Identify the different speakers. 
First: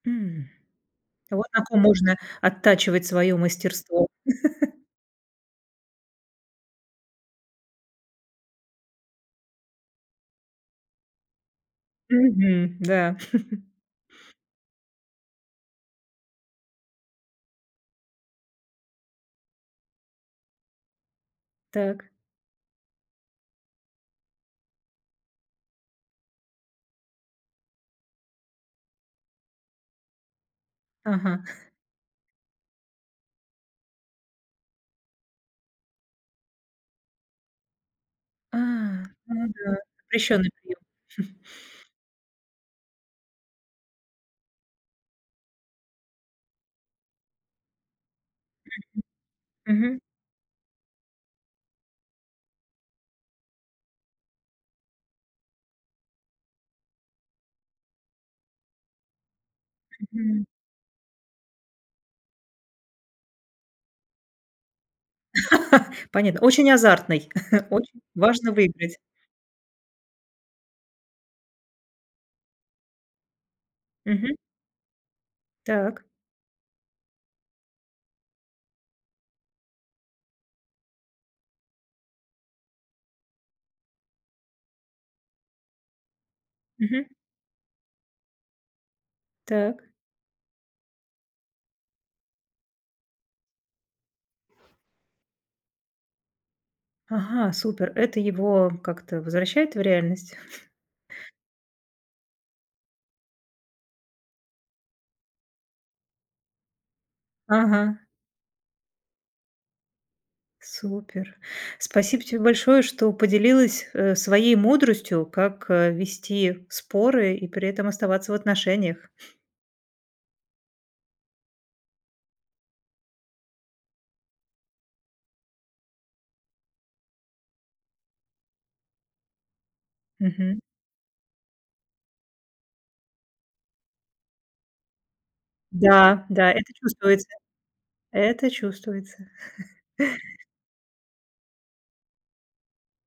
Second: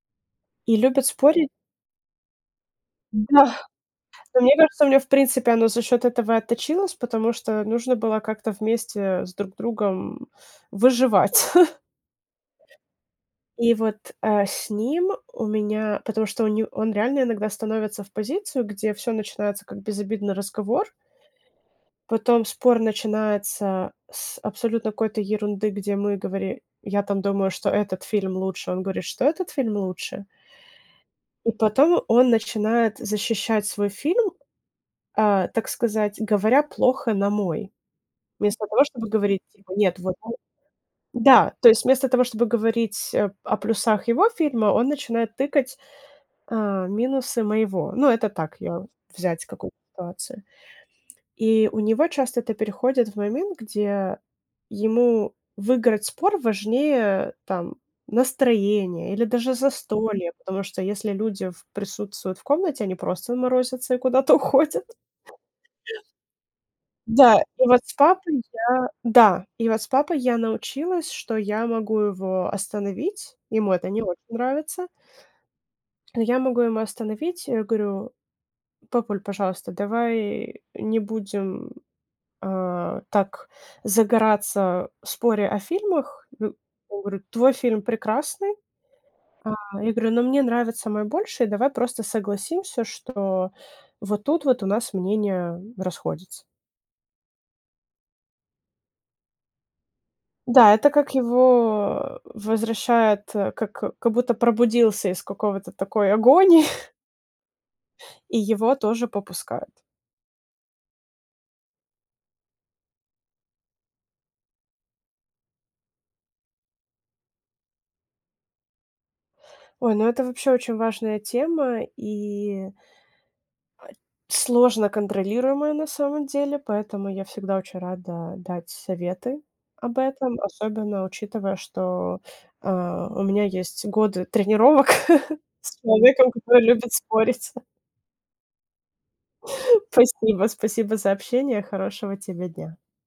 Speaker 1: М.
Speaker 2: И любят
Speaker 1: Вот
Speaker 2: спорить
Speaker 1: так и нужно оттачивать своё
Speaker 2: Да.
Speaker 1: мастерство.
Speaker 2: Но мне кажется, у меня, в принципе, оно за счет этого и отточилось, потому что, нужно было как-то вместе, э, с друг другом, э, выживать.
Speaker 1: Мгм, да.
Speaker 2: И вот, а, с ним у меня потому что у не он реально иногда становится в позицию, где всё начинается, как безобидный разговор,
Speaker 1: Так.
Speaker 2: потом спор начинается с абсолютно какой-то ерунды, где мы говори я там думаю, что этот фильм лучше. Он говорит, что этот фильм лучше.
Speaker 1: Ага.
Speaker 2: И потом он начинает защищать свой фильм, а, так сказать, говоря плохо на мой.
Speaker 1: А,
Speaker 2: Вместо того, чтобы говорить
Speaker 1: ну
Speaker 2: типа:
Speaker 1: да.
Speaker 2: "Нет, вот он"
Speaker 1: Запрещенный прием.
Speaker 2: Да, то есть, вместо того, чтобы говорить о о плюсах его фильма, он начинает тыкать, а, минусы моего. Ну, это так, я взять какую-то
Speaker 1: Мгм.
Speaker 2: ситуацию. И у него часто это переходит в момент, где ему выиграть спор важнее, там, настроение или даже застолье.
Speaker 1: Мгм.
Speaker 2: Потому что если люди в присутствуют в комнате, они просто морозятся и куда-то уходят.
Speaker 1: Понятно, очень азартный,
Speaker 2: Да, и вот с
Speaker 1: очень
Speaker 2: папой
Speaker 1: важно
Speaker 2: я,
Speaker 1: выиграть.
Speaker 2: да и вот с папой я научилась, что я могу его остановить. Ему это не очень
Speaker 1: Мгм.
Speaker 2: нравится
Speaker 1: Так.
Speaker 2: но я могу его остановить. Я говорю: "Папуль, пожалуйста, давай не будем, а, так загораться в споре о фильмах". Ну, он
Speaker 1: Мгм.
Speaker 2: говорит: "Твой фильм прекрасный". А
Speaker 1: Так.
Speaker 2: я говорю: "Но мне нравится мой больше. Давай просто согласимся, что вот тут вот у нас мнение расходится".
Speaker 1: Ага, супер. Это его как-то возвращает в реальность?
Speaker 2: Да, это как его, э, возвращает, э, как как будто пробудился из какого-то такой агонии
Speaker 1: Ага.
Speaker 2: и его тоже попускает.
Speaker 1: Супер. Спасибо тебе большое, что поделилась, э, своей мудростью, как, э, вести споры и при этом оставаться в отношениях.
Speaker 2: Ой, ну это вообще очень важная тема и сложно контролируемая на самом деле, поэтому я всегда очень рада дать советы об этом.
Speaker 1: Мгм.
Speaker 2: Особенно учитывая, что, а, у меня есть годы тренировок с
Speaker 1: Да,
Speaker 2: человеком,
Speaker 1: да,
Speaker 2: который
Speaker 1: это
Speaker 2: любит
Speaker 1: чувствуется.
Speaker 2: спорить.
Speaker 1: Это чувствуется.
Speaker 2: Спасибо, спасибо за общение. Хорошего тебе дня!